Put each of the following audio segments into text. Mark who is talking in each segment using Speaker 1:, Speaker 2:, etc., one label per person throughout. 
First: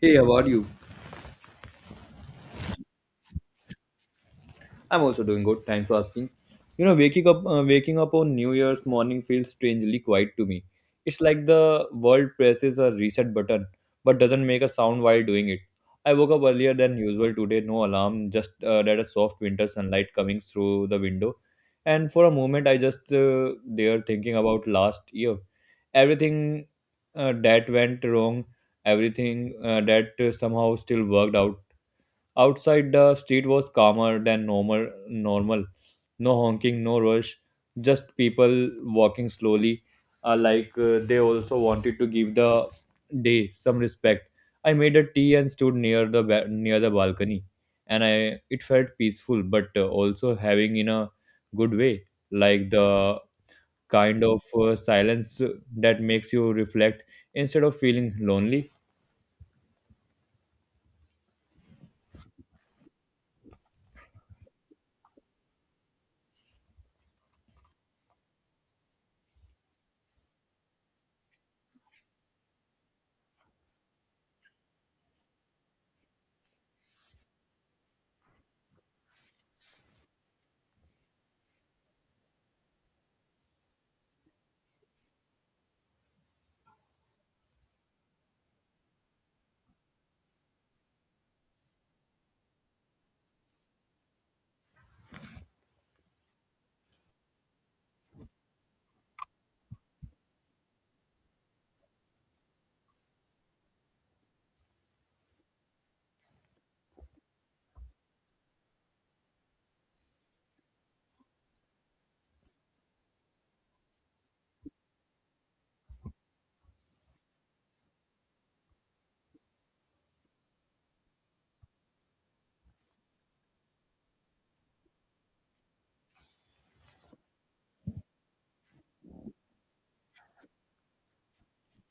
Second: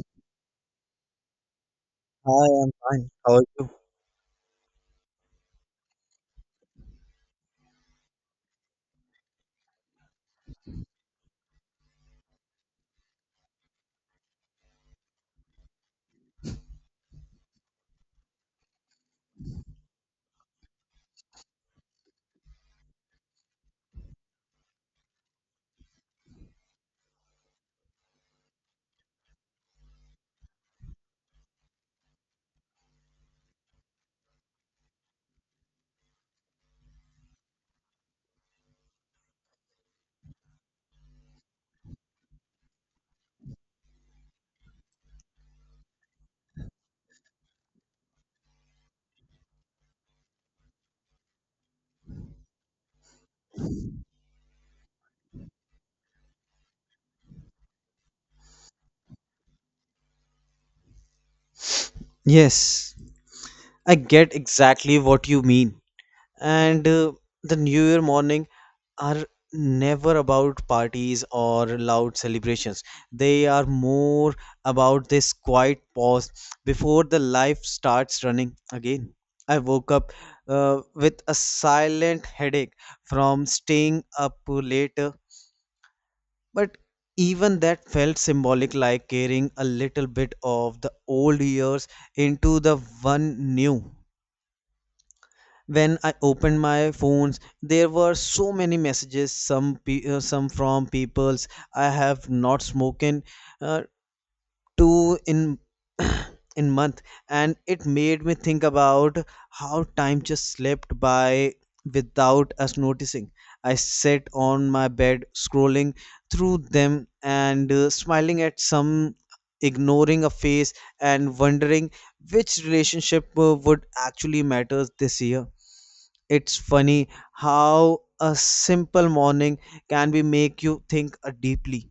Speaker 1: Hey, how are you?
Speaker 2: Hi, I'm fine. How are you?
Speaker 1: I'm also doing good. Thanks for asking. You know, waking up, waking up on New Year's morning feels strangely quiet to me. It's like the world presses a reset button, but doesn't make a sound while doing it. I woke up earlier than usual today, no alarm, just that a soft winter sunlight coming through the window. And for a moment, I just there thinking about last year, everything that went wrong, everything that somehow still worked out. Outside, the street was calmer than normal. No honking, no rush, just people walking slowly. Like they also wanted to give the day some respect. I made a tea and stood near the near the balcony, and I it felt peaceful, but also having in a good way, like the kind of silence that makes you reflect instead of feeling lonely.
Speaker 2: Yes, I get exactly what you mean. And the New Year morning are never about parties or loud celebrations. They are more about this quiet pause before the life starts running again. I woke up with a silent headache from staying up later. But even that felt symbolic, like carrying a little bit of the old years into the one new. When I opened my phones, there were so many messages. Some from peoples I have not spoken uh, two in in month. And it made me think about how time just slipped by without us noticing. I sat on my bed scrolling through them and smiling at some, ignoring a face, and wondering which relationship would actually matter this year. It's funny how a simple morning can be make you think deeply.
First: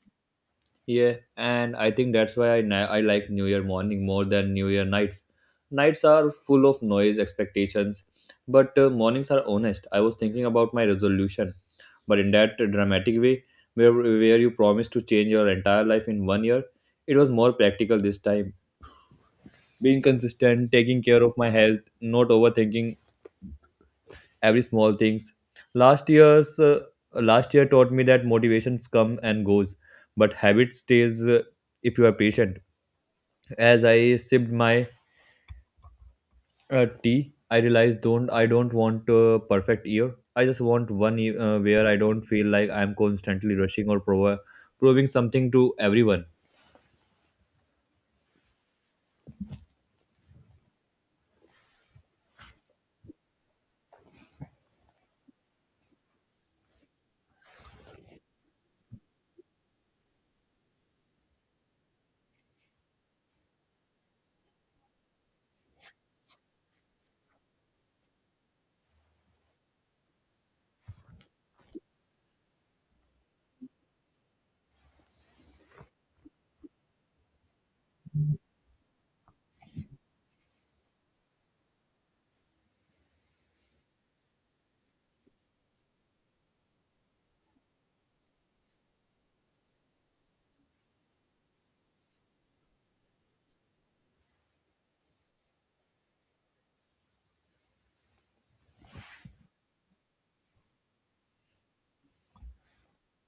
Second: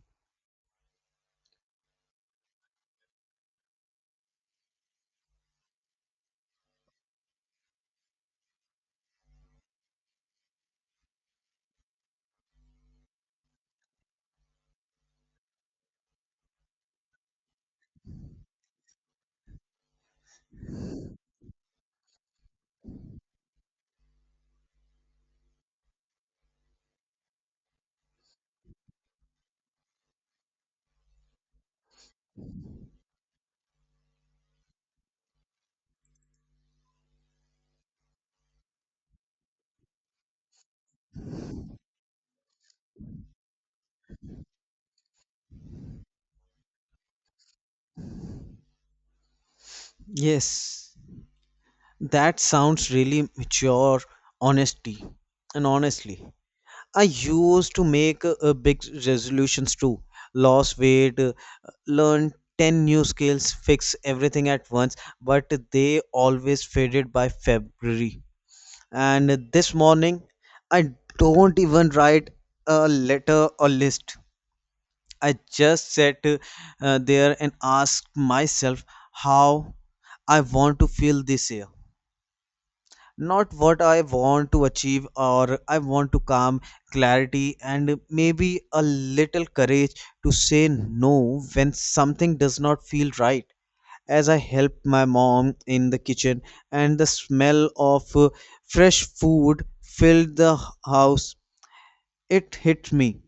Speaker 1: Yeah, and I think that's why I like New Year morning more than New Year nights. Nights are full of noise, expectations, but mornings are honest. I was thinking about my resolution, but in that dramatic way, where you promise to change your entire life in one year. It was more practical this time. Being consistent, taking care of my health, not overthinking every small things. Last year's uh, last year taught me that motivations come and goes, but habit stays if you are patient. As I sipped my tea, I realized don't I don't want a perfect year. I just want one year where I don't feel like I'm constantly rushing or proving something to everyone.
Speaker 2: Yes. That sounds really mature, honesty. And honestly, I used to make big resolutions too. Lose weight, learn 10 new skills, fix everything at once, but they always faded by February. And this morning, I don't even write a letter or list. I just sat there and asked myself how I want to feel this year, not what I want to achieve, or I want to calm, clarity, and maybe a little courage to say no when something does not feel right. As I helped my mom in the kitchen, and the smell of fresh food filled the house, it hit me.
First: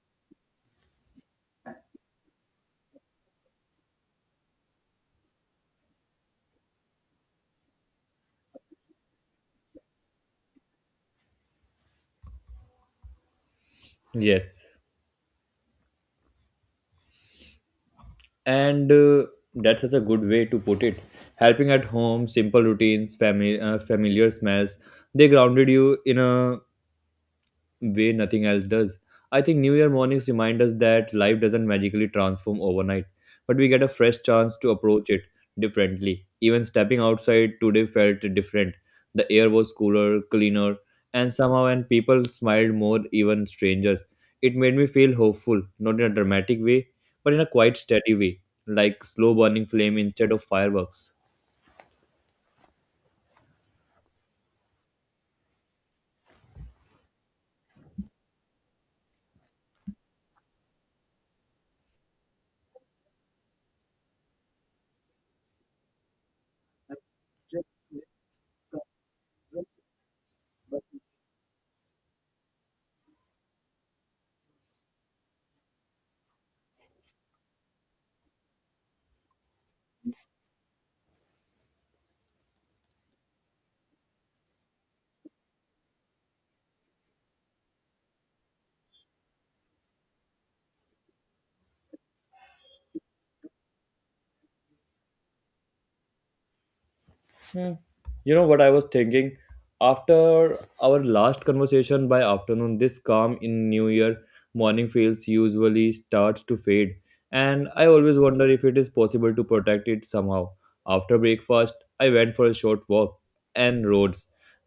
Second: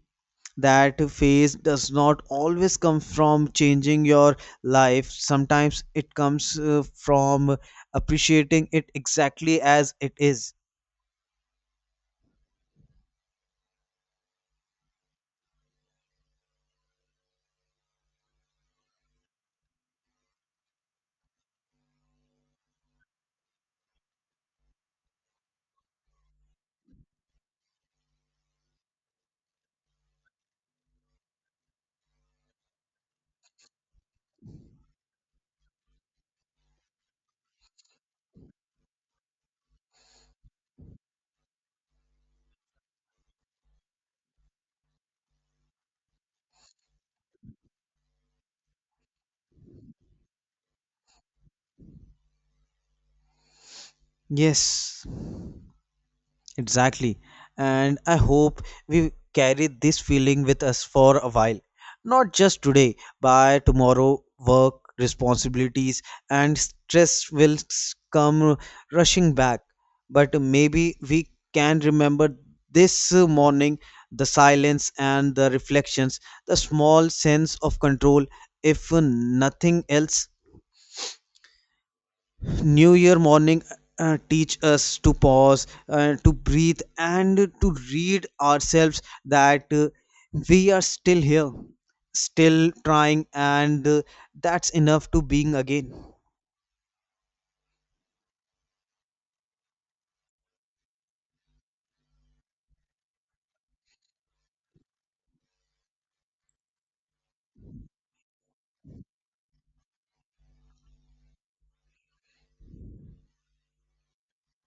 Speaker 2: That phase does not always come from changing your life. Sometimes it comes from appreciating it exactly as it is.
Speaker 1: Yes, and that's such a good way to put it. Helping at home, simple routines, family, familiar smells. They grounded you in a way nothing else does. I think New Year mornings remind us that life doesn't magically transform overnight, but we get a fresh chance to approach it differently. Even stepping outside today felt different. The air was cooler, cleaner, and somehow and people smiled more, even strangers. It made me feel hopeful, not in a dramatic way, but in a quite steady way, like slow burning flame instead of fireworks.
Speaker 2: Yes, exactly. And I hope we carry this feeling with us for a while. Not just today, by tomorrow, work, responsibilities, and stress will come rushing back. But maybe we can remember this morning, the silence and the reflections, the small sense of control. If nothing else, New Year morning teach us to pause, to breathe, and to read ourselves that we are still here, still trying, and that's enough to being again.
Speaker 1: Hmm. You know what I was thinking? After our last conversation by afternoon, this calm in New Year morning feels usually starts to fade, and I always wonder if it is possible to protect it somehow. After breakfast, I went for a short walk and rode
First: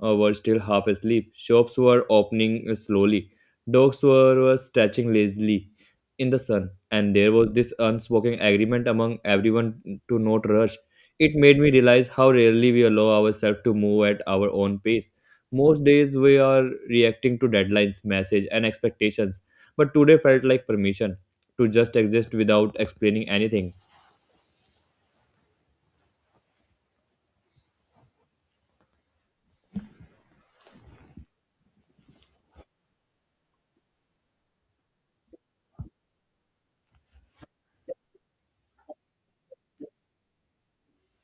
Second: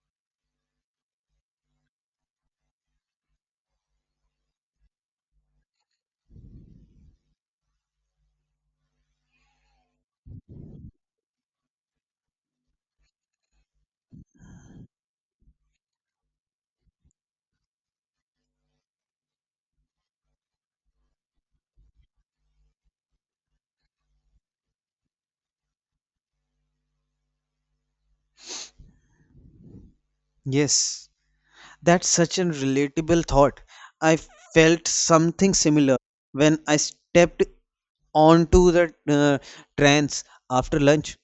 Speaker 1: were still half asleep. Shops were opening slowly. Dogs were stretching lazily in the sun, and there was this unspoken agreement among everyone to not rush. It made me realize how rarely we allow ourselves to move at our own pace. Most days we are reacting to deadlines, messages, and expectations, but today felt like permission to just exist without explaining anything.
Speaker 2: Yes, that's such an relatable thought. I felt something similar when I stepped onto the trains after lunch.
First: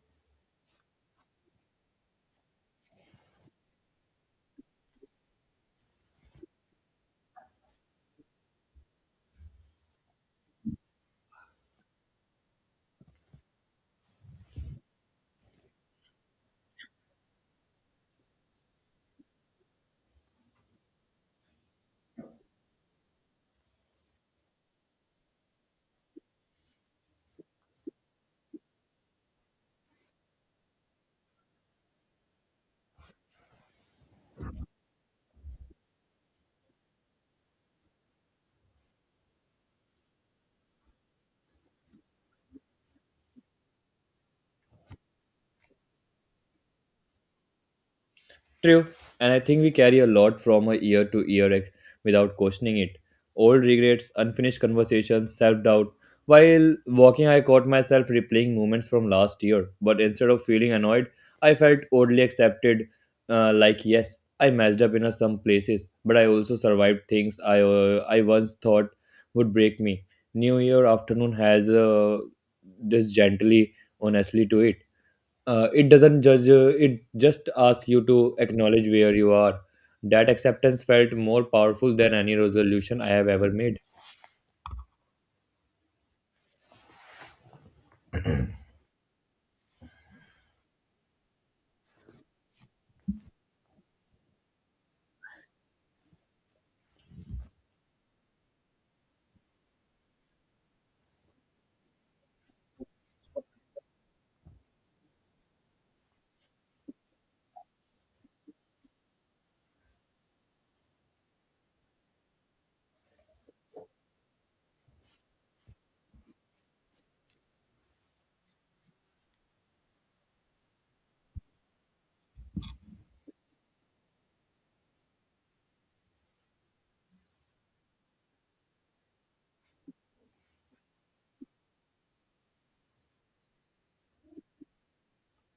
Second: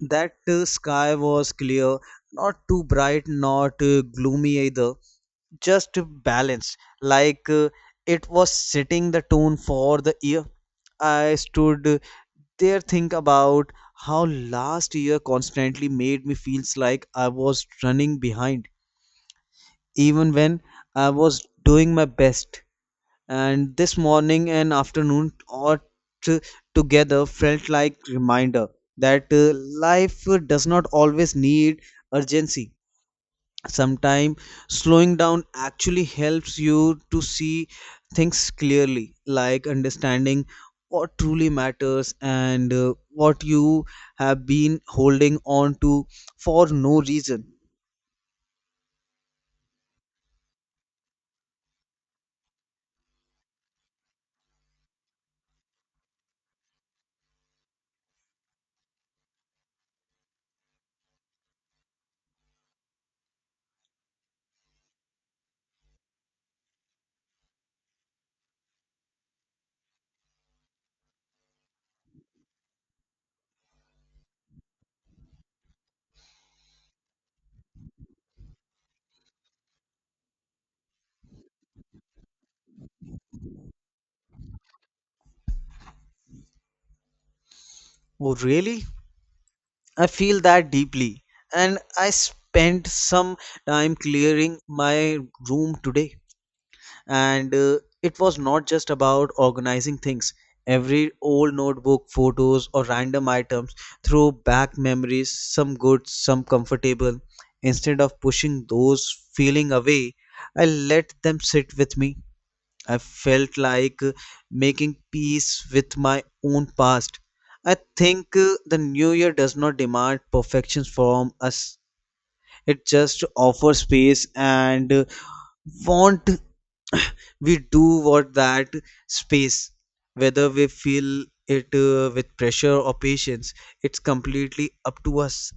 Speaker 2: That sky was clear, not too bright, not gloomy either, just balanced, like it was setting the tone for the year. I stood there think about how last year constantly made me feels like I was running behind even when I was doing my best. And this morning and afternoon all t- together felt like reminder that life does not always need urgency. Sometimes slowing down actually helps you to see things clearly, like understanding what truly matters and what you have been holding on to for no reason.
Speaker 1: True, and I think we carry a lot from a year to without questioning it. Old regrets, unfinished conversations, self doubt. While walking, I caught myself replaying moments from last year, but instead of feeling annoyed, I felt oddly accepted. Like, yes, I messed up in a some places, but I also survived things I once thought would break me. New Year afternoon has this gently, honestly to it. It doesn't judge. It just asks you to acknowledge where you are. That acceptance felt more powerful than any resolution I have ever made.
Speaker 2: Oh really, I feel that deeply. And I spent some time clearing my room today, and it was not just about organizing things. Every old notebook, photos, or random items threw back memories, some good, some comfortable. Instead of pushing those feeling away, I let them sit with me. I felt like making peace with my own past. I think the new year does not demand perfection from us. It just offers space, and want we do what that space, whether we feel it with pressure or patience, it's completely up to us.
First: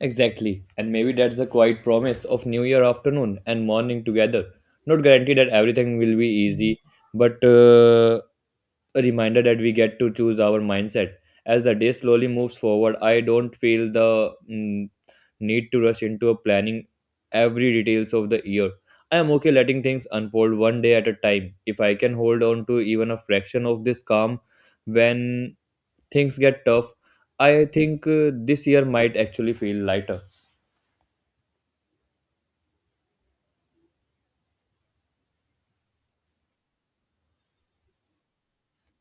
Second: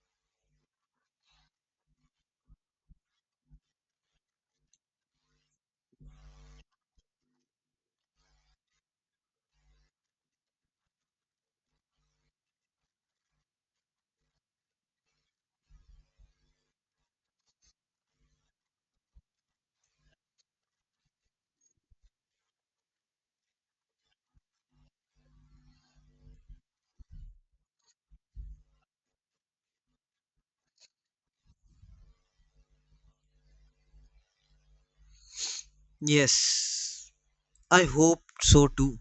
Speaker 1: Exactly, and maybe that's the quiet promise of new year afternoon and morning together. Not guaranteed that everything will be easy, but a reminder that we get to choose our mindset. As the day slowly moves forward, I don't feel the need to rush into a planning every details of the year. I am okay letting things unfold one day at a time. If I can hold on to even a fraction of this calm when things get tough, I think this year might actually feel lighter.
Speaker 2: Yes, I hope so too.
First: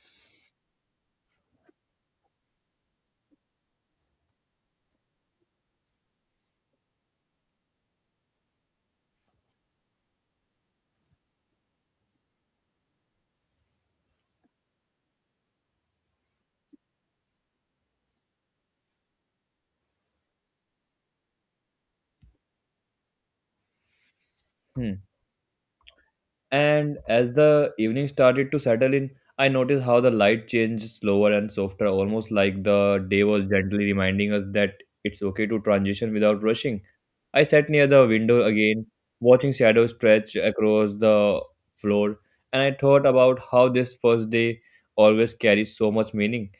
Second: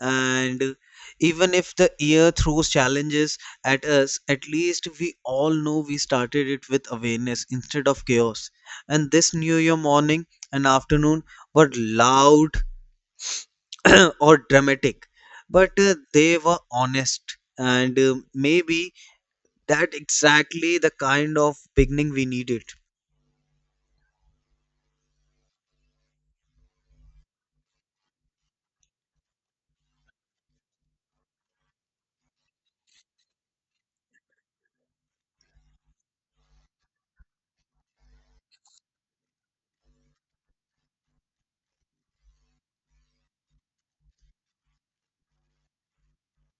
Speaker 2: And even if the year throws challenges at us, at least we all know we started it with awareness instead of chaos. And this new year morning and afternoon were loud or dramatic, but they were honest, and maybe that exactly the kind of beginning we needed.
Speaker 1: Hmm. And as the evening started to settle in, I noticed how the light changed slower and softer, almost like the day was gently reminding us that it's okay to transition without rushing. I sat near the window again, watching shadows stretch across the floor, and I thought about how this first day always carries so much meaning.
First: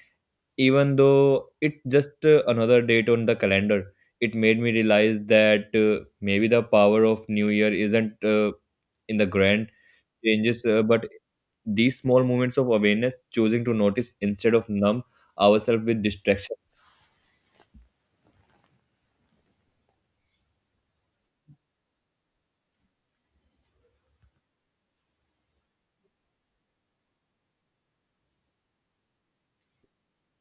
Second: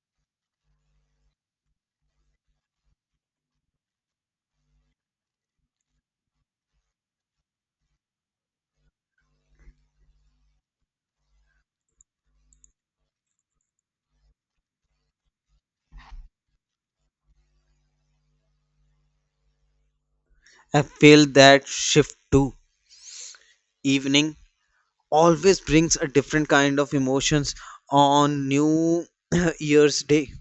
Speaker 1: Even though it's just another date on the calendar, it made me realize that maybe the power of New Year isn't in the grand changes, but these small moments of awareness, choosing to notice instead of numb ourselves with distraction.
Speaker 2: I feel that shift too. Evening always brings a different kind of emotions on New Year's Day.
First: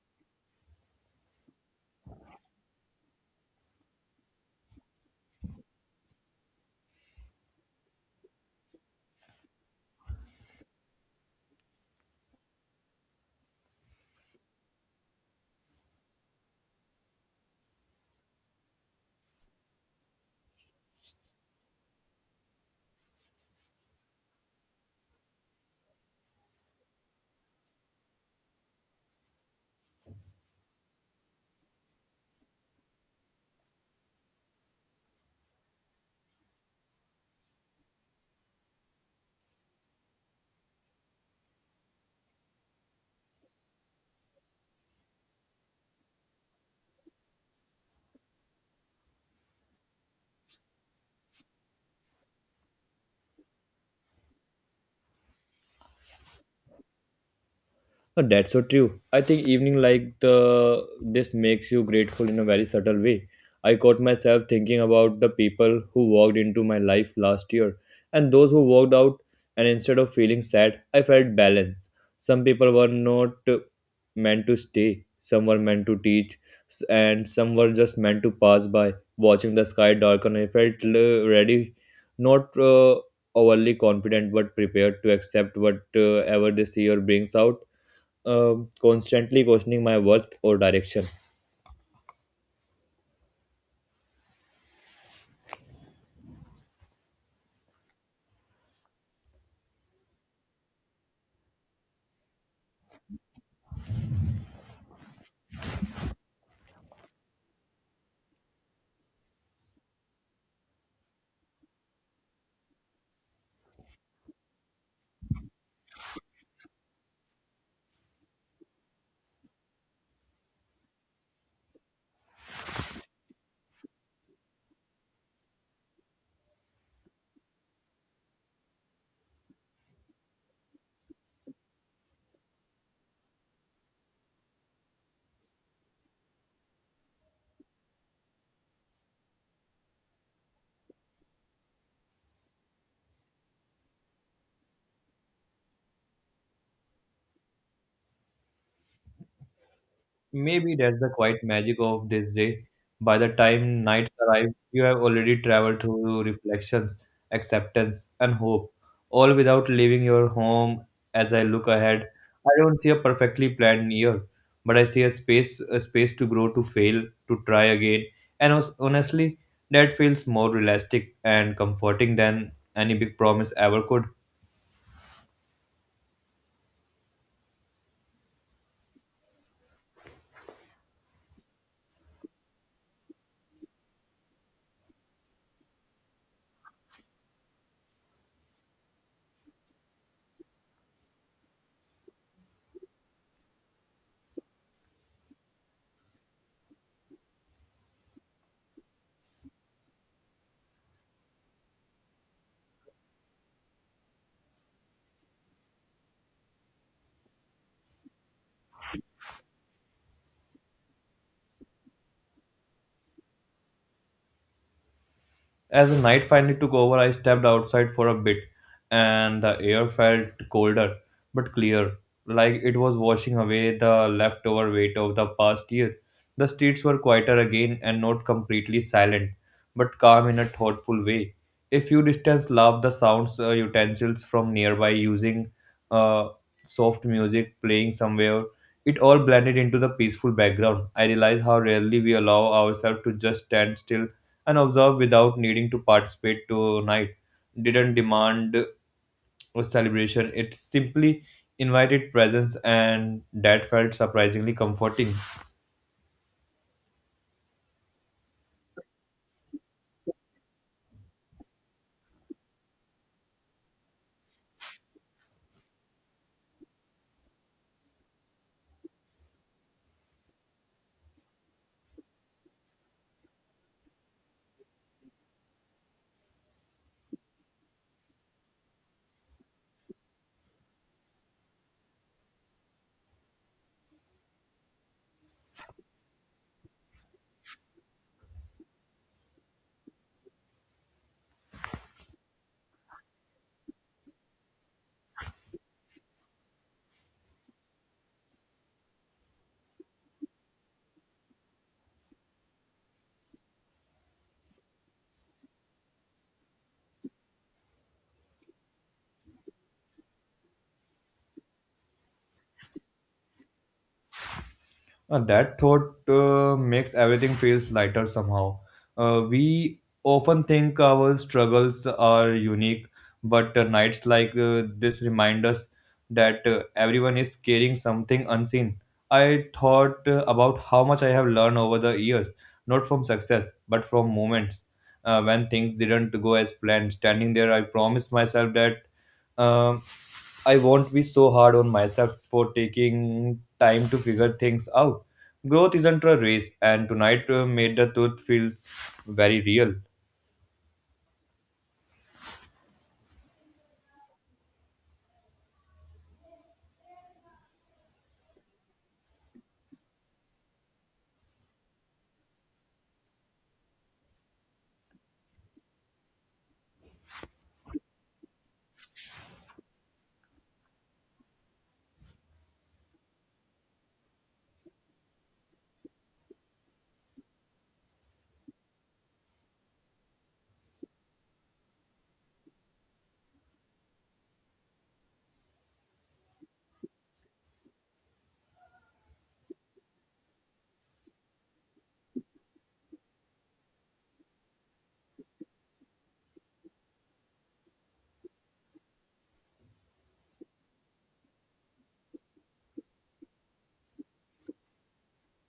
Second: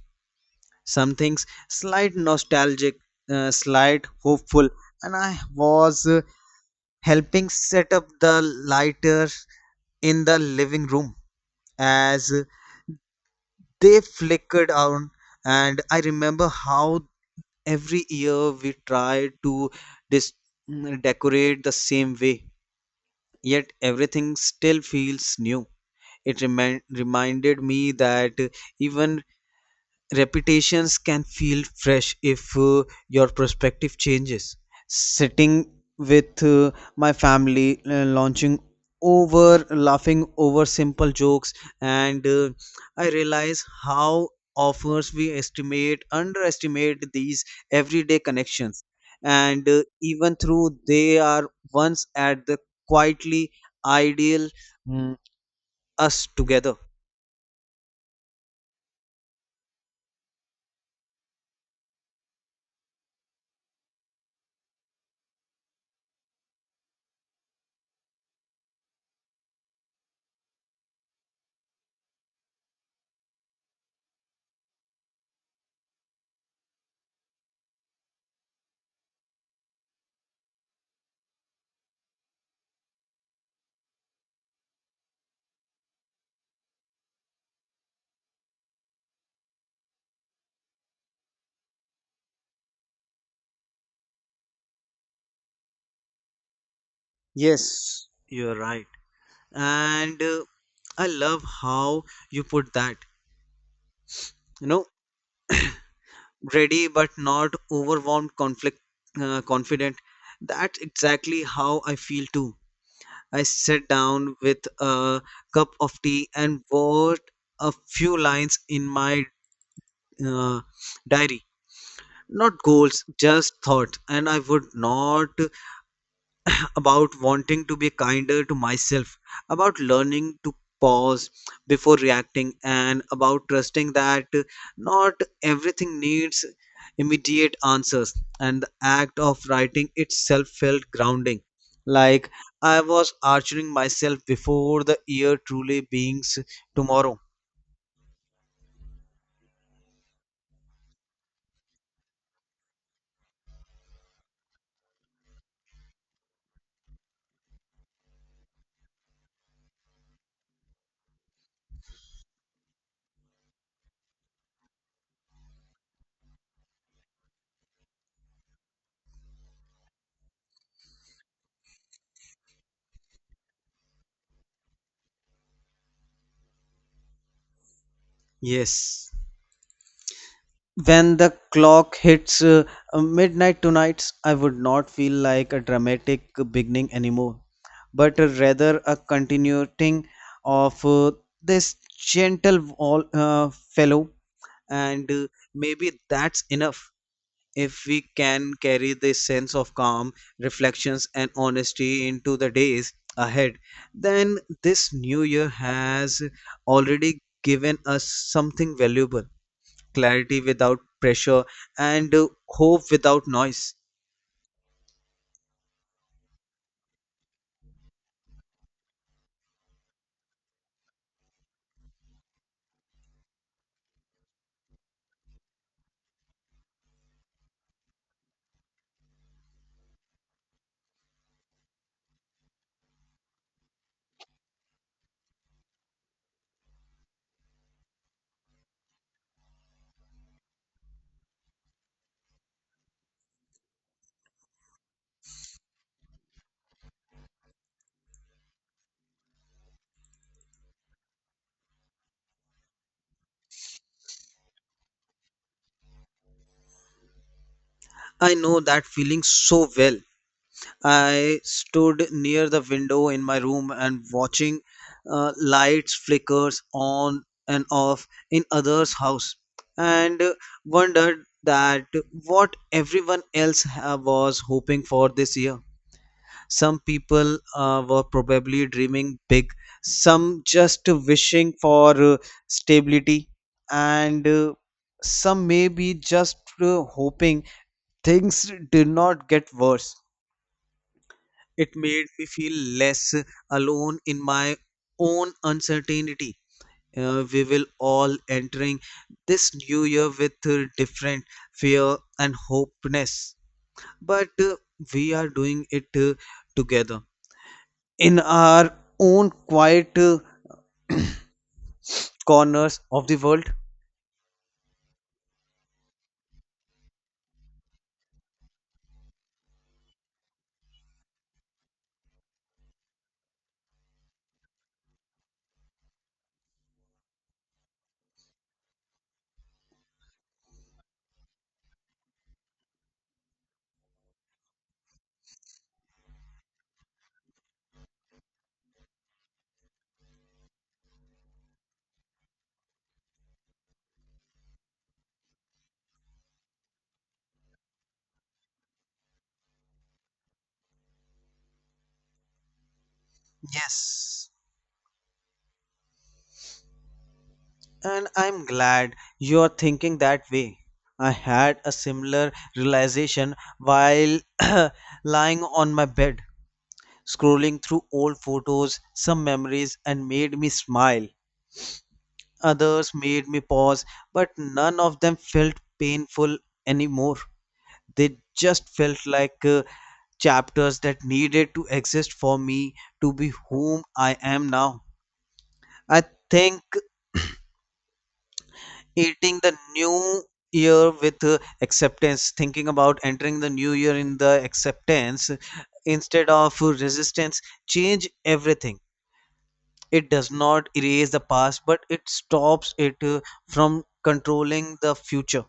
Speaker 2: Some things slight nostalgic, slight hopeful, and I was helping set up the lighter in the living room as they flickered on, and I remember how every year we try to dis- decorate the same way, yet everything still feels new. It reminded me that even repetitions can feel fresh if your perspective changes. Sitting with my family, launching over, laughing over simple jokes, and I realize how offers we estimate underestimate these everyday connections, and even through they are once at the quietly ideal, mm, us together.
Speaker 1: Oh, that's so true. I think evening like the this makes you grateful in a very subtle way. I caught myself thinking about the people who walked into my life last year and those who walked out, and instead of feeling sad, I felt balanced. Some people were not meant to stay, some were meant to and some were just meant to pass by. Watching the sky darken, I felt ready, not overly confident but prepared to accept whatever this year brings out, constantly questioning my worth or direction.
Speaker 2: Yes, you're right. And I love how you put that. You know, ready but not overwhelmed, confident. That's exactly how I feel too. I sat down with a cup of tea and wrote a few lines in my uh, diary. Not goals, just thought. And I would not about wanting to be kinder to myself, about learning to pause before reacting, and about trusting that not everything needs immediate answers. And the act of writing itself felt grounding, like I was archering myself before the year truly beings tomorrow.
Speaker 1: Maybe that's the quiet magic of this day. By the time nights arrive, you have already traveled through reflections, acceptance, and hope, all without leaving your home. As I look ahead, I don't see a perfectly planned year, but I see a space to grow, to fail, to try again. And honestly, that feels more realistic and comforting than any big promise ever could.
Speaker 2: Yes. When the clock hits midnight tonight, I would not feel like a dramatic beginning anymore, but rather a continuing of this gentle all, fellow. And maybe that's enough. If we can carry this sense of calm, reflections, and honesty into the days ahead, then this new year has already given us something valuable: clarity without pressure, and hope without noise.
Speaker 1: As the night finally took over, I stepped outside for a bit, and the air felt colder but clear, like it was washing away the leftover weight of the past year. The streets were quieter again and not completely silent, but calm in a thoughtful way. A few distance laughed the sounds utensils from nearby using uh, soft music playing somewhere. It all blended into the peaceful background. I realized how rarely we allow ourselves to just stand still and observed without needing to participate. Tonight didn't demand a celebration. It simply invited presence, and that felt surprisingly comforting.
Speaker 2: I know that feeling so well. I stood near the window in my room and watching lights flickers on and off in others' house, and wondered that what everyone else was hoping for this year. Some people were probably dreaming big, some just wishing for stability, and some may be just hoping things did not get worse. It made me feel less alone in my own uncertainty. We will all entering this new year with different fear and hopeness, but we are doing it together in our own quiet corners of the world.
Speaker 1: That thought makes everything feels lighter somehow. We often think our struggles are unique, but nights like this remind us that everyone is carrying something unseen. I thought about how much I have learned over the years, not from success, but from moments when things didn't go as planned. Standing there, I promised myself that um, I won't be so hard on myself for taking time to figure things out. Growth isn't a race, and tonight made the truth feel very real.
Speaker 2: Yes. And I'm glad you're thinking that way. I had a similar realization while lying on my bed, scrolling through old photos, some memories, and made me smile. Others made me pause, but none of them felt painful anymore. They just felt like chapters that needed to exist for me to be whom I am now. I think eating the new year with acceptance, thinking about entering the new year in the acceptance instead of resistance, change everything. It does not erase the past, but it stops it from controlling the future.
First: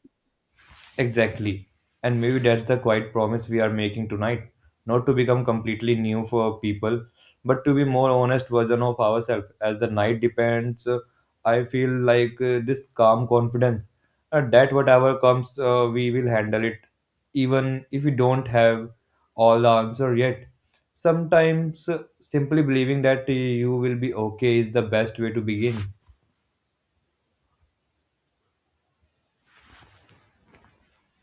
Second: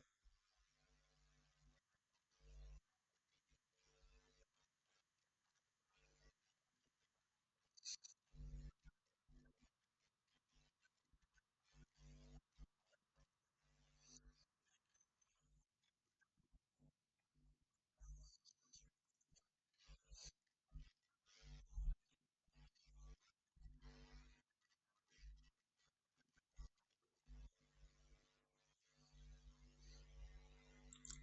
Speaker 1: Exactly. And maybe that's the quiet promise we are making tonight. Not to become completely new for people, but to be more honest version of ourselves. As the night depends, I feel like this calm confidence that whatever comes, we will handle it, even if we don't have all the answer yet. Sometimes simply believing that you will be okay is the best way to begin.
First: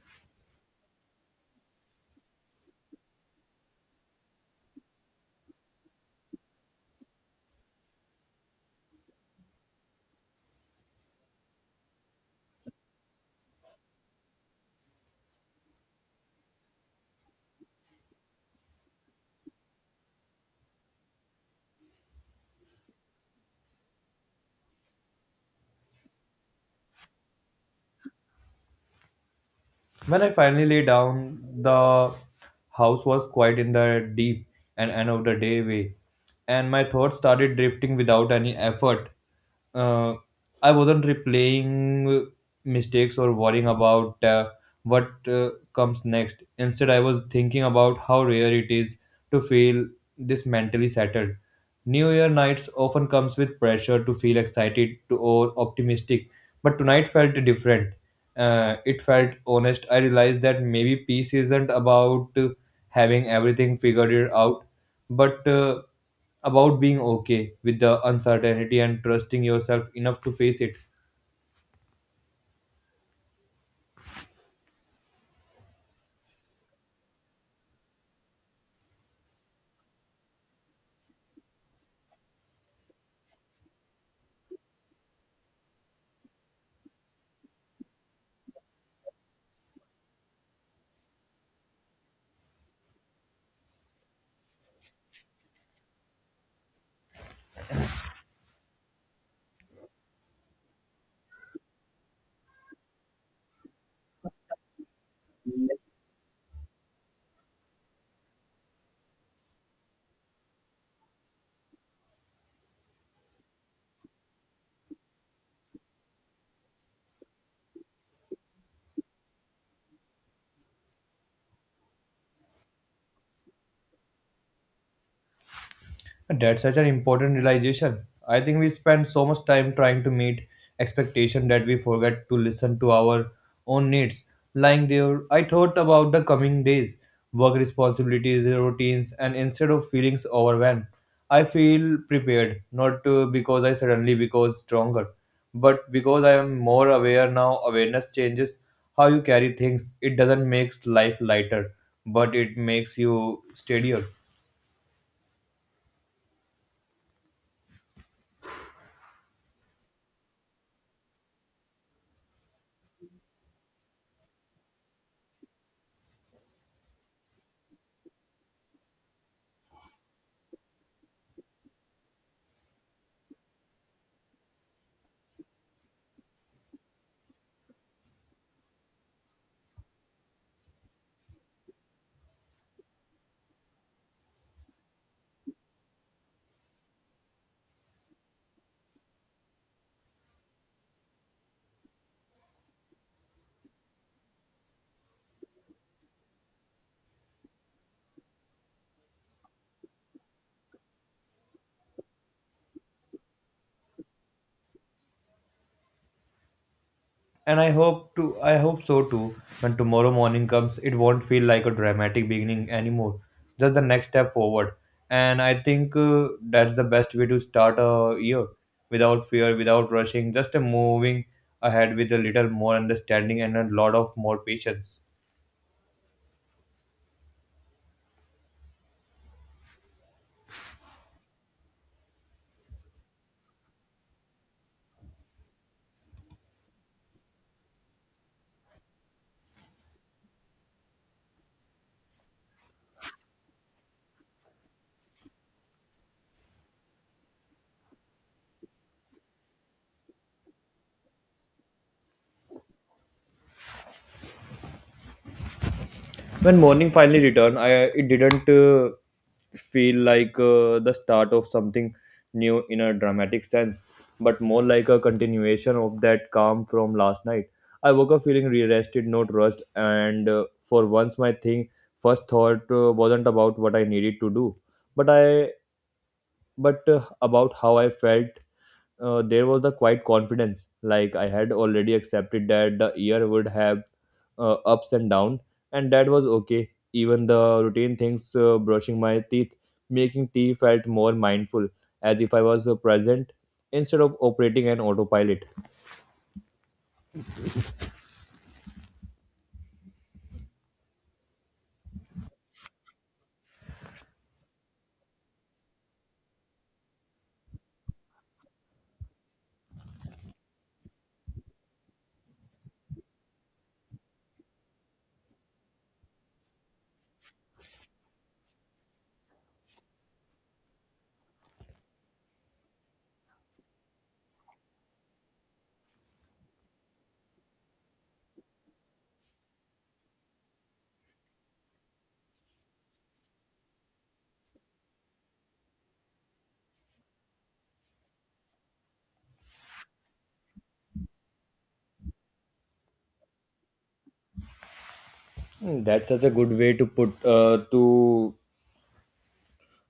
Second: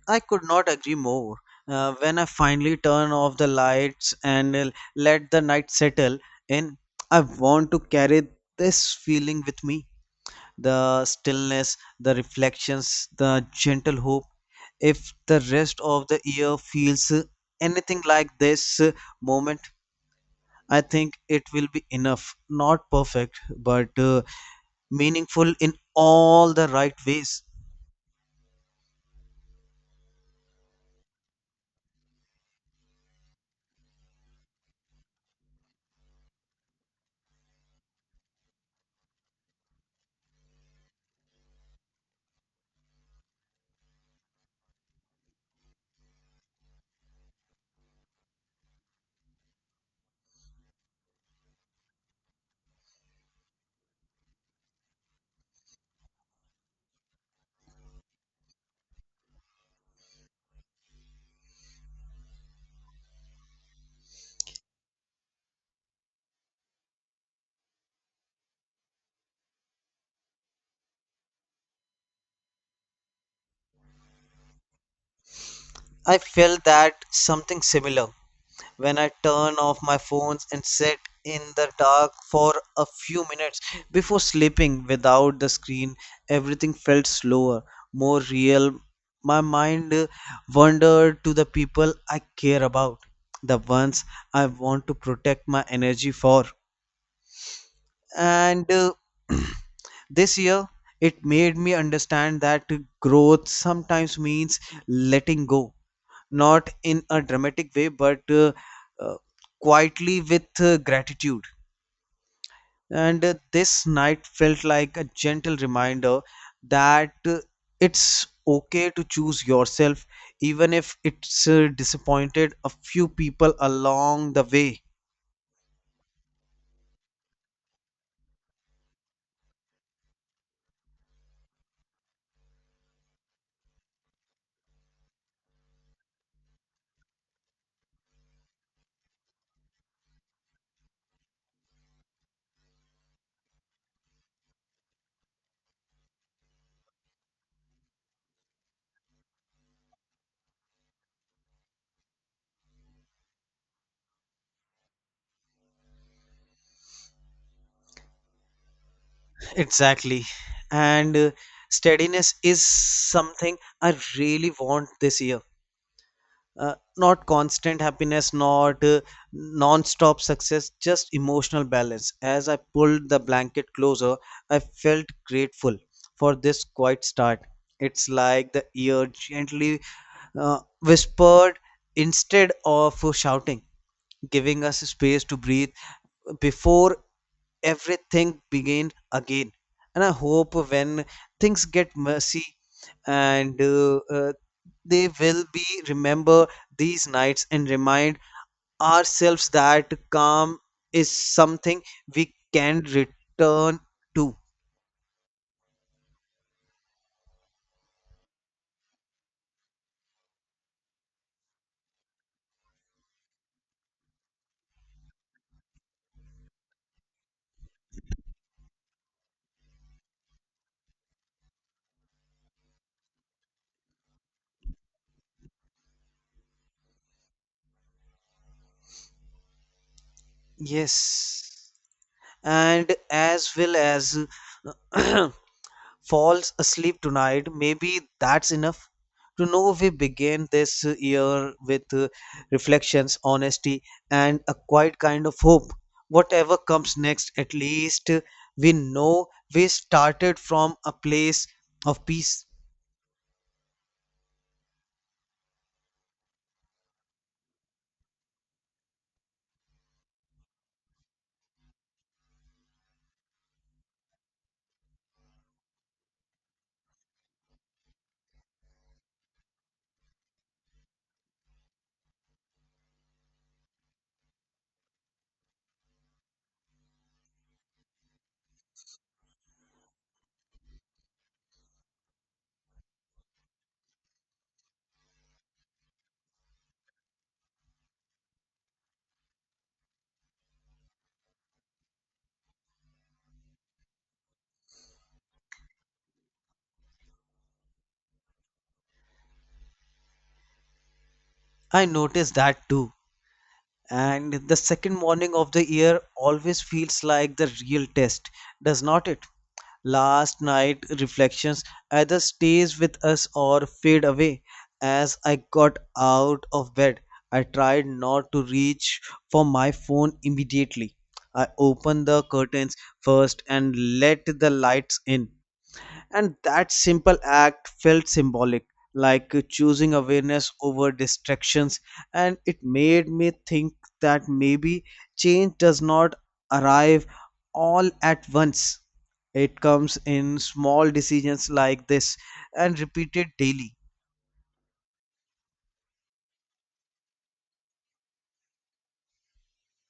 Speaker 2: I could not agree more. When I finally turn off the lights and let the night settle in, I want to carry this feeling with me: the stillness, the reflections, the gentle hope. If the rest of the year feels anything like this moment, I think it will be enough. Not perfect, but meaningful in all the right ways.
Speaker 1: When I finally lay down, the house was quiet in the deep and end of the day way, and my thoughts started drifting without any effort. Uh, I wasn't replaying mistakes or worrying about what comes next. Instead, I was thinking about how rare it is to feel this mentally settled. New Year nights often comes with pressure to feel excited to, or optimistic, but tonight felt different. It felt honest. I realized that maybe peace isn't about having everything figured it out, but about being okay with the uncertainty and trusting yourself enough to face it.
Speaker 2: I felt that something similar when I turn off my phones and sit in the dark for a few minutes before sleeping. Without the screen, everything felt slower, more real. My mind wandered to the people I care about, the ones I want to protect my energy for. And this year, it made me understand that growth sometimes means letting go, not in a dramatic way, but uh, quietly with gratitude. And this night felt like a gentle reminder that it's okay to choose yourself, even if it's disappointed a few people along the way.
Speaker 1: And that's such an important realization. I think we spend so much time trying to meet expectation that we forget to listen to our own needs. Lying there, I thought about the coming days, work responsibilities, routines, and instead of feelings overwhelmed, I feel prepared, not because I suddenly become stronger, but because I am more aware now. Awareness changes how you carry things. It doesn't make life lighter, but it makes you steadier.
Speaker 2: Exactly. And steadiness is something I really want this year. Not constant happiness, not non-stop success, just emotional balance. As I pulled the blanket closer, I felt grateful for this quiet start. It's like the ear gently whispered instead of shouting, giving us space to breathe before everything began again. And I hope when things get messy, and they will be, remember these nights and remind ourselves that calm is something we can return to.
Speaker 1: And I hope so too. When tomorrow morning comes, it won't feel like a dramatic beginning anymore, just the next step forward. And I think that's the best way to start a year, without fear, without rushing, just moving ahead with a little more understanding and a lot of more patience.
Speaker 2: Yes. And as well as falls asleep tonight, maybe that's enough. To know we begin this year with reflections, honesty, and a quiet kind of hope. Whatever comes next, at least we know we started from a place of peace.
Speaker 1: When morning finally returned, I it didn't feel like the start of something new in a dramatic sense, but more like a continuation of that calm from last night. I woke up feeling re-rested, not rushed, and for once my thing first thought wasn't about what I needed to do, but I but about how I felt. There was a quiet confidence, like I had already accepted that the year would have ups and downs, and that was okay. Even the routine things, brushing my teeth, making tea, felt more mindful, as if I was present instead of operating an autopilot.
Speaker 2: I noticed that too. And the second morning of the year always feels like the real test, does not it? Last night reflections either stays with us or fade away. As I got out of bed, I tried not to reach for my phone immediately. I opened the curtains first and let the lights in. And that simple act felt symbolic, like choosing awareness over distractions. And it made me think that maybe change does not arrive all at once. It comes in small decisions like this and repeated daily.
Speaker 1: Hmm, that's such a good way to put to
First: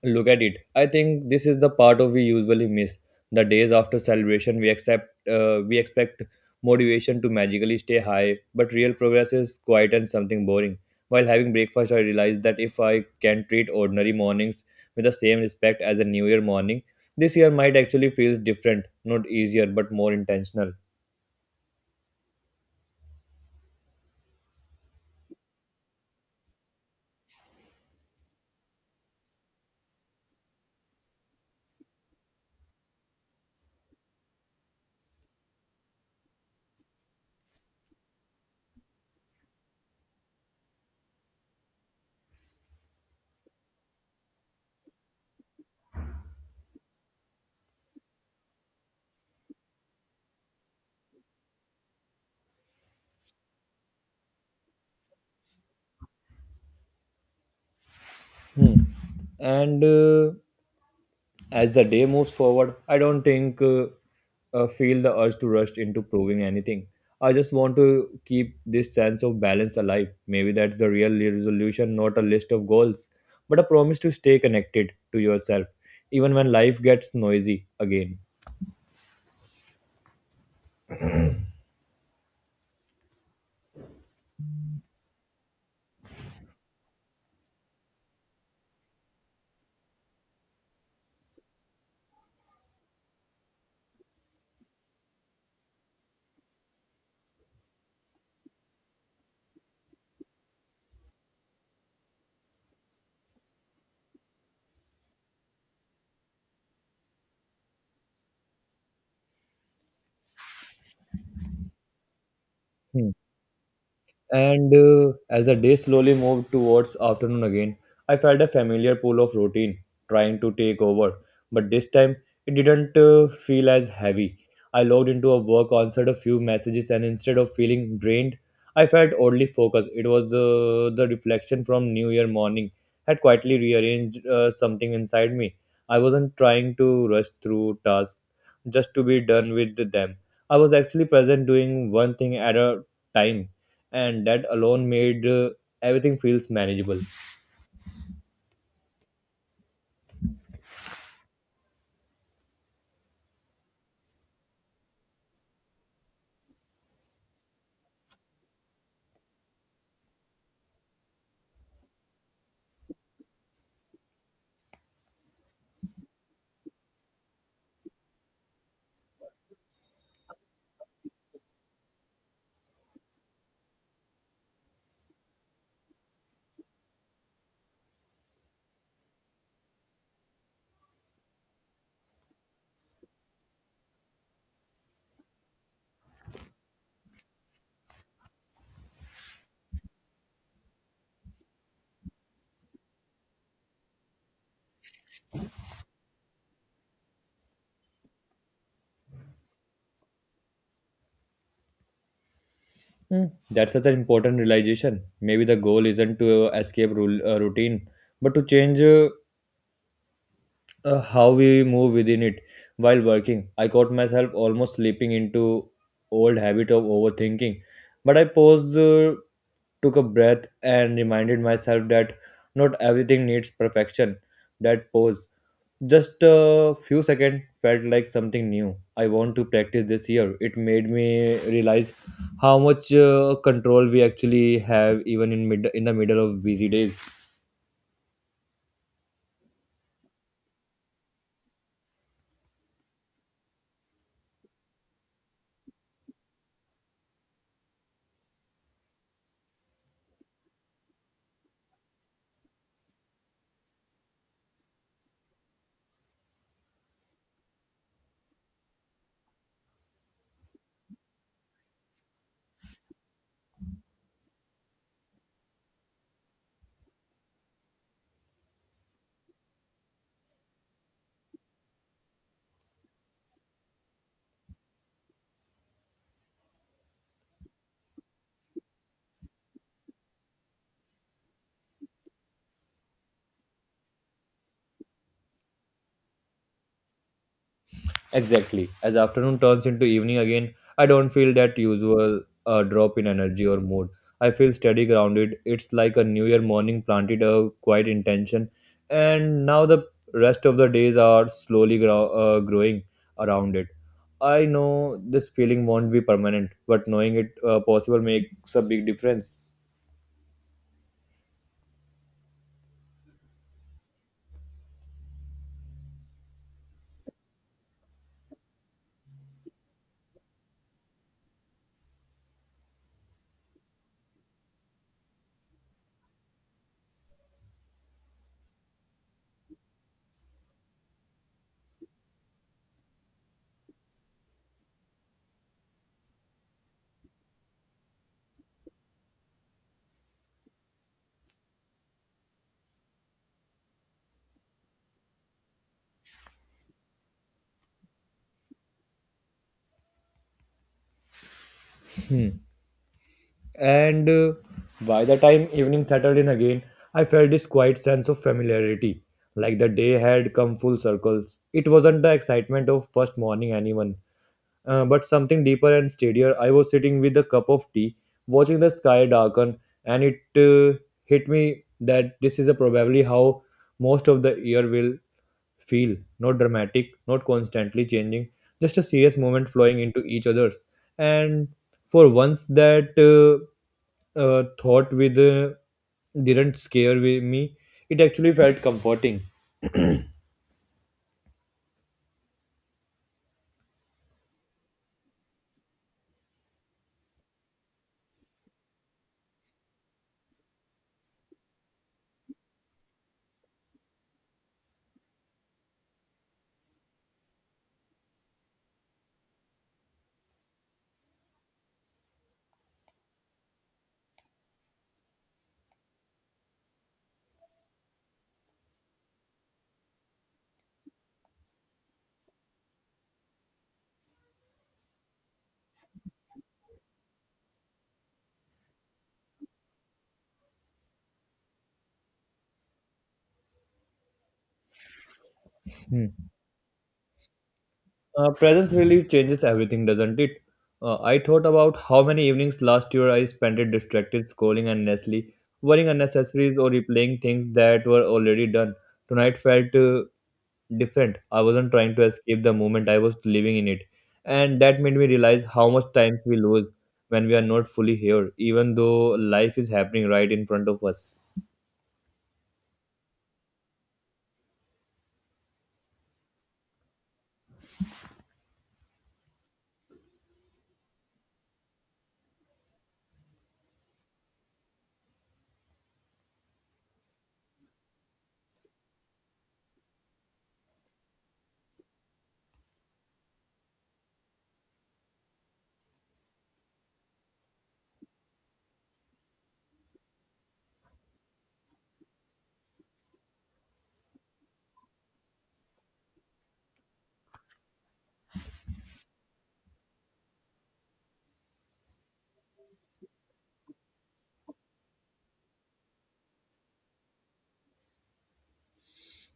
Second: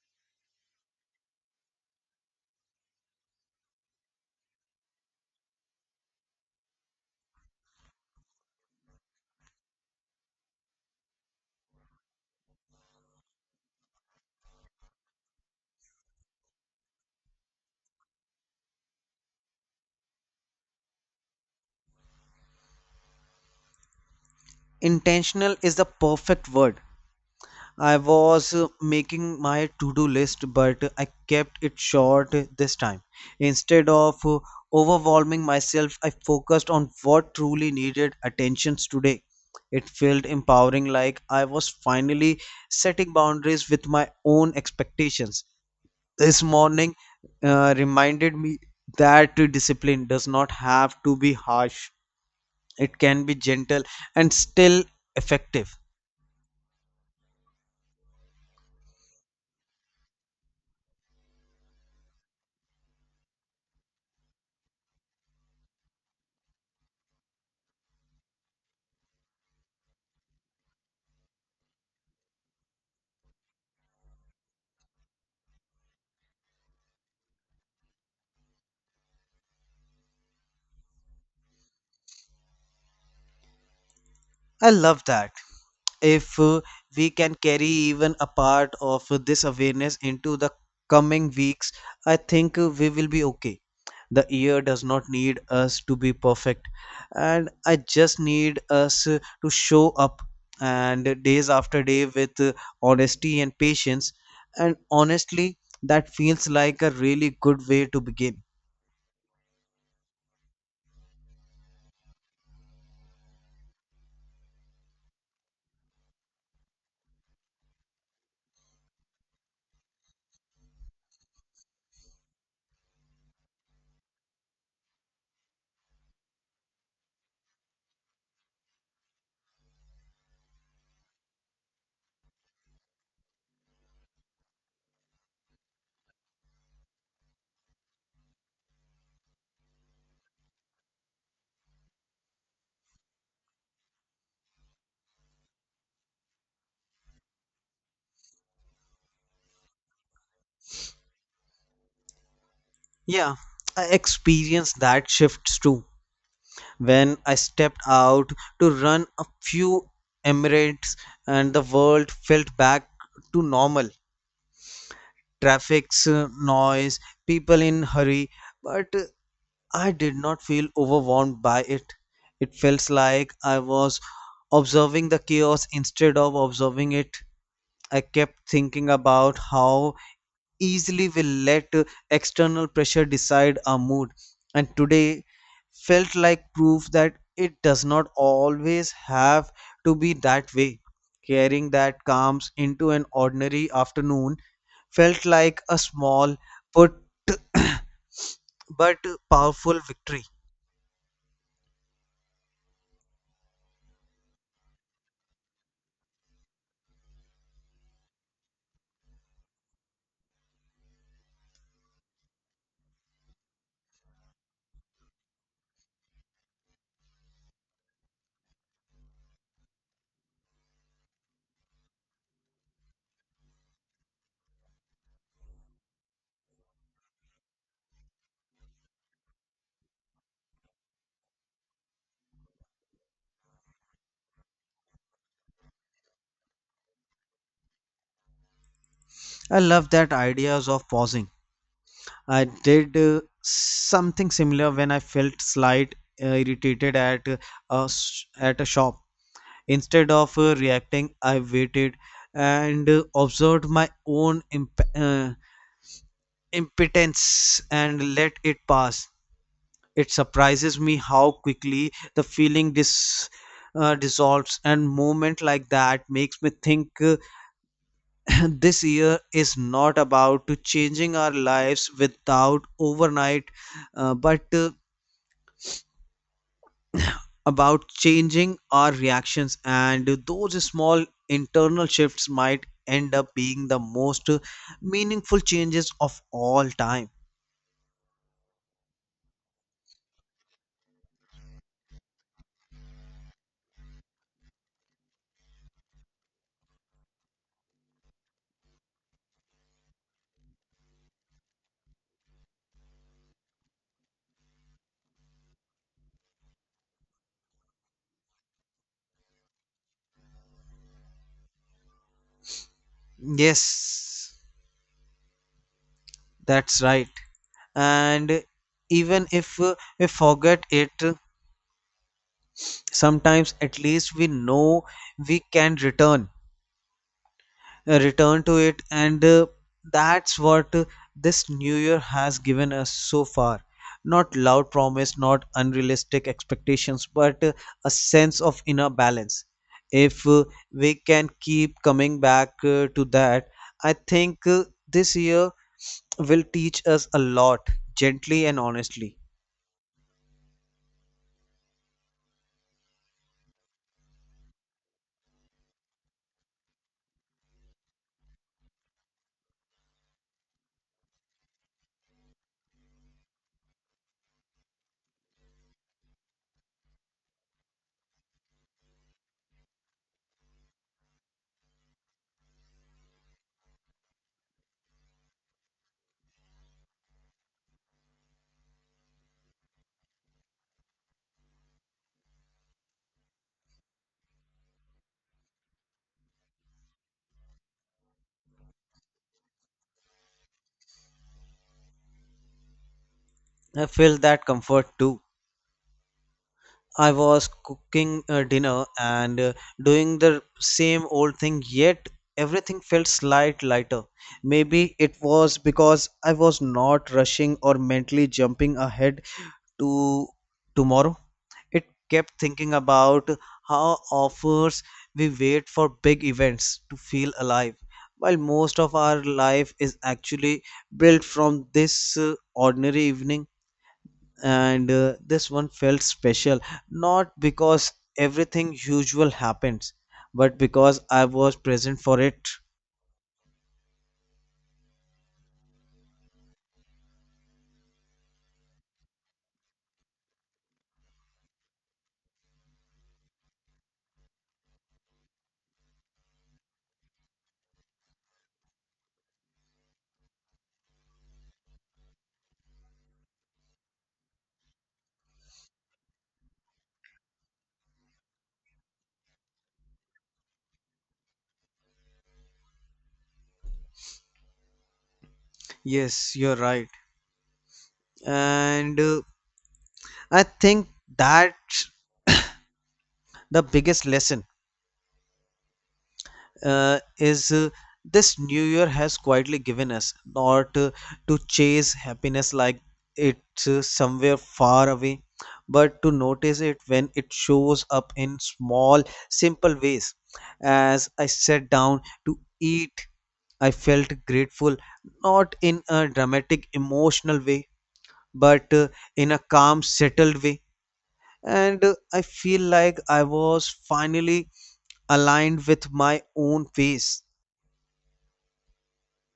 Speaker 1: look at it. I think this is the part of we usually miss. The days after celebration, we expect motivation to magically stay high, but real progress is quiet and something boring. While having breakfast, I realized that if I can treat ordinary mornings with the same respect as a New Year morning, this year might actually feels different, not easier, but more intentional.
Speaker 2: Intentional is the perfect word. I was making my to do list, but I kept it short this time. Instead of overwhelming myself, I focused on what truly needed attention today. It felt empowering, like I was finally setting boundaries with my own expectations. This morning reminded me that discipline does not have to be harsh, it can be gentle and still effective.
Speaker 1: Hmm. And As the day moves forward, I don't think feel the urge to rush into proving anything. I just want to keep this sense of balance alive. Maybe that's the real resolution, not a list of goals, but a promise to stay connected to yourself, even when life gets noisy again.
Speaker 2: I love that. If we can carry even a part of this awareness into the coming weeks, I think we will be okay. The year does not need us to be perfect, and I just need us to show up and days after day with honesty and patience. And honestly, that feels like a really good way to begin.
Speaker 1: Hmm. And As the day slowly moved towards afternoon again, I felt a familiar pull of routine trying to take over. But this time, it didn't feel as heavy. I logged into a work, answered a few messages, and instead of feeling drained, I felt oddly focused. It was the reflection from New Year morning had quietly rearranged something inside me. I wasn't trying to rush through tasks just to be done with them. I was actually present, doing one thing at a time, and that alone made everything feels manageable.
Speaker 2: Yeah, I experienced that shift too when I stepped out to run a few Emirates and the world felt back to normal. Traffic's noise, people in hurry, but I did not feel overwhelmed by it. It felt like I was observing the chaos instead of observing it. I kept thinking about how easily we let external pressure decide our mood. And today felt like proof that it does not always have to be that way. Caring that comes into an ordinary afternoon felt like a small but but powerful victory.
Speaker 1: Hmm, that's such an important realization. Maybe the goal isn't to escape routine, but to change how we move within it. While working, I caught myself almost slipping into old habit of overthinking, but I paused, took a breath, and reminded myself that not everything needs perfection. That pause, just a few seconds, felt like something new I want to practice this year. It made me realize how much control we actually have, even in mid in the middle of busy days.
Speaker 2: I love that ideas of pausing. I did something similar when I felt slight irritated at at a shop. Instead of reacting, I waited and observed my own impotence and let it pass. It surprises me how quickly the feeling dissolves, and moment like that makes me think this year is not about to changing our lives without overnight, but about changing our reactions, and those small internal shifts might end up being the most meaningful changes of all time.
Speaker 1: Exactly. As afternoon turns into evening again, I don't feel that usual drop in energy or mood. I feel steady, grounded. It's like a New Year morning planted a quiet intention, and now the rest of the days are slowly growing around it. I know this feeling won't be permanent, but knowing it possible makes a big difference.
Speaker 2: Yes, that's right. And even if we forget it sometimes, at least we know we can return to it, and that's what this new year has given us so far, not loud promise, not unrealistic expectations, but a sense of inner balance. If we can keep coming back to that, I think this year will teach us a lot, gently and honestly.
Speaker 1: and By the time evening settled in again, I felt this quiet sense of familiarity, like the day had come full circles. It wasn't the excitement of first morning anyone, but something deeper and steadier. I was sitting with a cup of tea, watching the sky darken, and it hit me that this is probably how most of the year will feel, not dramatic, not constantly changing, just a serious moment flowing into each other's. And for once, that thought with didn't me. It actually felt comforting.
Speaker 2: I felt that comfort too. I was cooking dinner and doing the same old thing, yet everything felt slight lighter. Maybe it was because I was not rushing or mentally jumping ahead to tomorrow. It kept thinking about how offers we wait for big events to feel alive, while most of our life is actually built from this ordinary evening, and this one felt special, not because everything usual happens, but because I was present for it.
Speaker 1: Hmm. Presence really changes everything, doesn't it? I thought about how many evenings last year I spent it distracted, scrolling endlessly, worrying unnecessaries, or replaying things that were already done. Tonight felt different. I wasn't trying to escape the moment, I was living in it. And that made me realize how much time we lose when we are not fully here, even though life is happening right in front of us.
Speaker 2: Yes, you're right. And I think that the biggest lesson is this new year has quietly given us, not to chase happiness like it's somewhere far away, but to notice it when it shows up in small simple ways. As I sat down to eat, I felt grateful, not in a dramatic emotional way, but in a calm settled way. And I feel like I was finally aligned with my own pace.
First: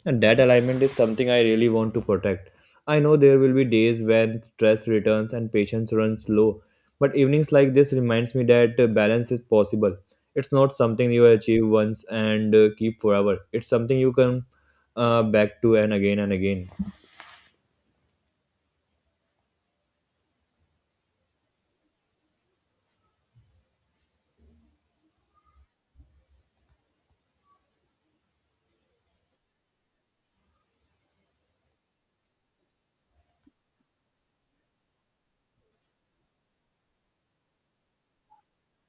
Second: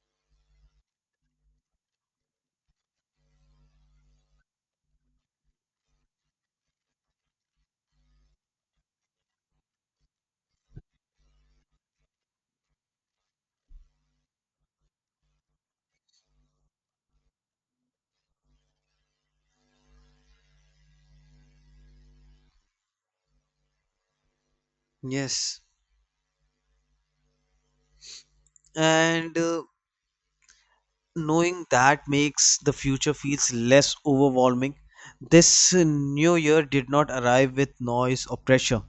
Speaker 1: And that alignment is something I really want to protect. I know there will be days when stress returns and patience runs low, but evenings like this reminds me that balance is possible. It's not something you achieve once and keep forever. It's something you come back to, and again and again.
Speaker 2: Yes, and knowing that makes the future feels less overwhelming. This new year did not arrive with noise or pressure,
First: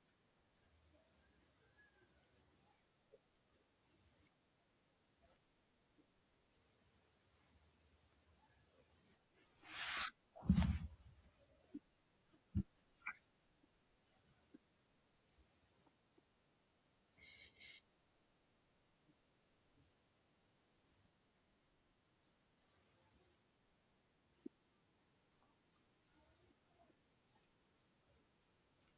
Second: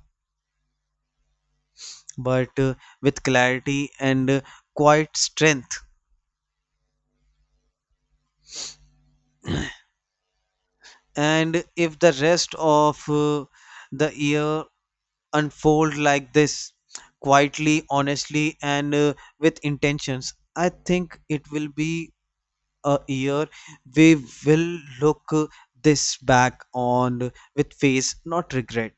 Speaker 2: but with clarity and quiet strength. And if the rest of the year unfold like this, quietly, honestly, and with intentions, I think it will be a year we will look this back on with face, not regret.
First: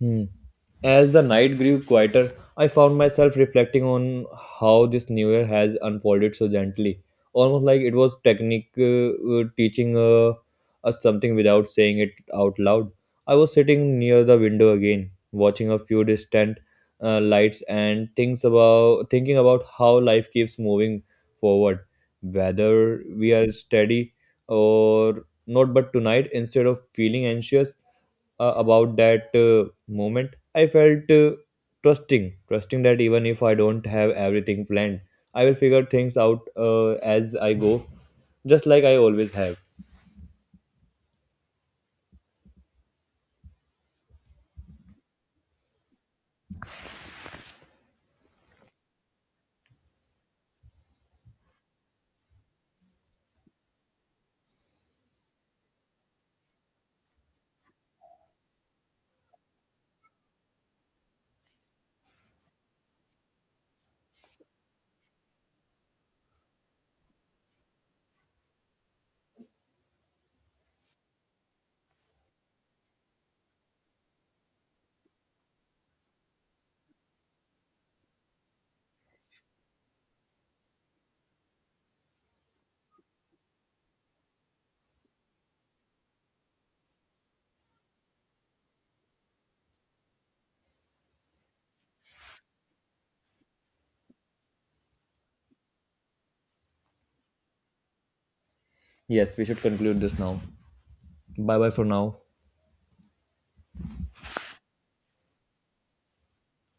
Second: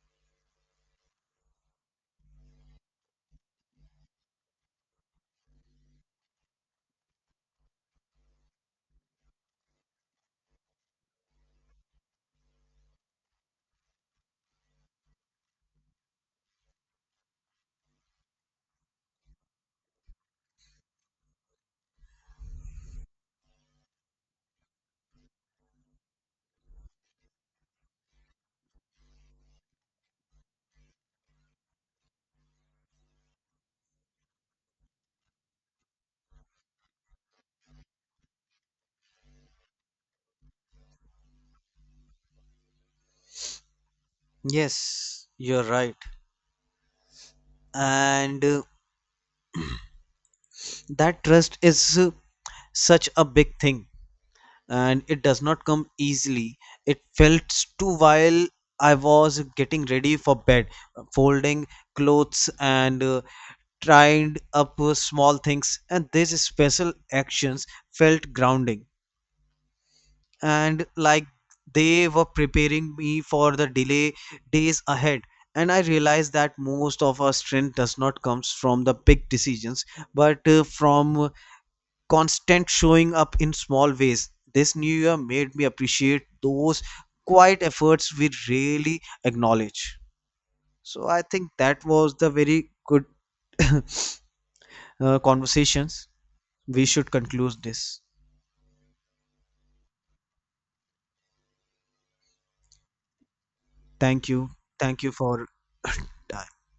Speaker 1: Hmm. As the night grew quieter, I found myself reflecting on how this new year has unfolded so gently, almost like it was technique teaching us something without saying it out loud. I was sitting near the window again, watching a few distant lights and things about thinking about how life keeps moving forward, whether we are steady or not. But tonight, instead of feeling anxious about that moment, I felt trusting that even if I don't have everything planned, I will figure things out as I go, just like I always have.
Speaker 2: Yes, you're right. And that trust is such a big thing, and it does not come easily. It felt too while I was getting ready for bed, folding clothes and trying up small things, and these special actions felt grounding and like they were preparing me for the delay days ahead. And I realized that most of our strength does not comes from the big decisions, but from constant showing up in small ways. This new year made me appreciate those quiet efforts we really acknowledge. So I think that was the very good conversations. We should conclude this.
Speaker 1: Yes, we should conclude this now. Bye bye for now.
Speaker 2: Thank you. Thank you for time.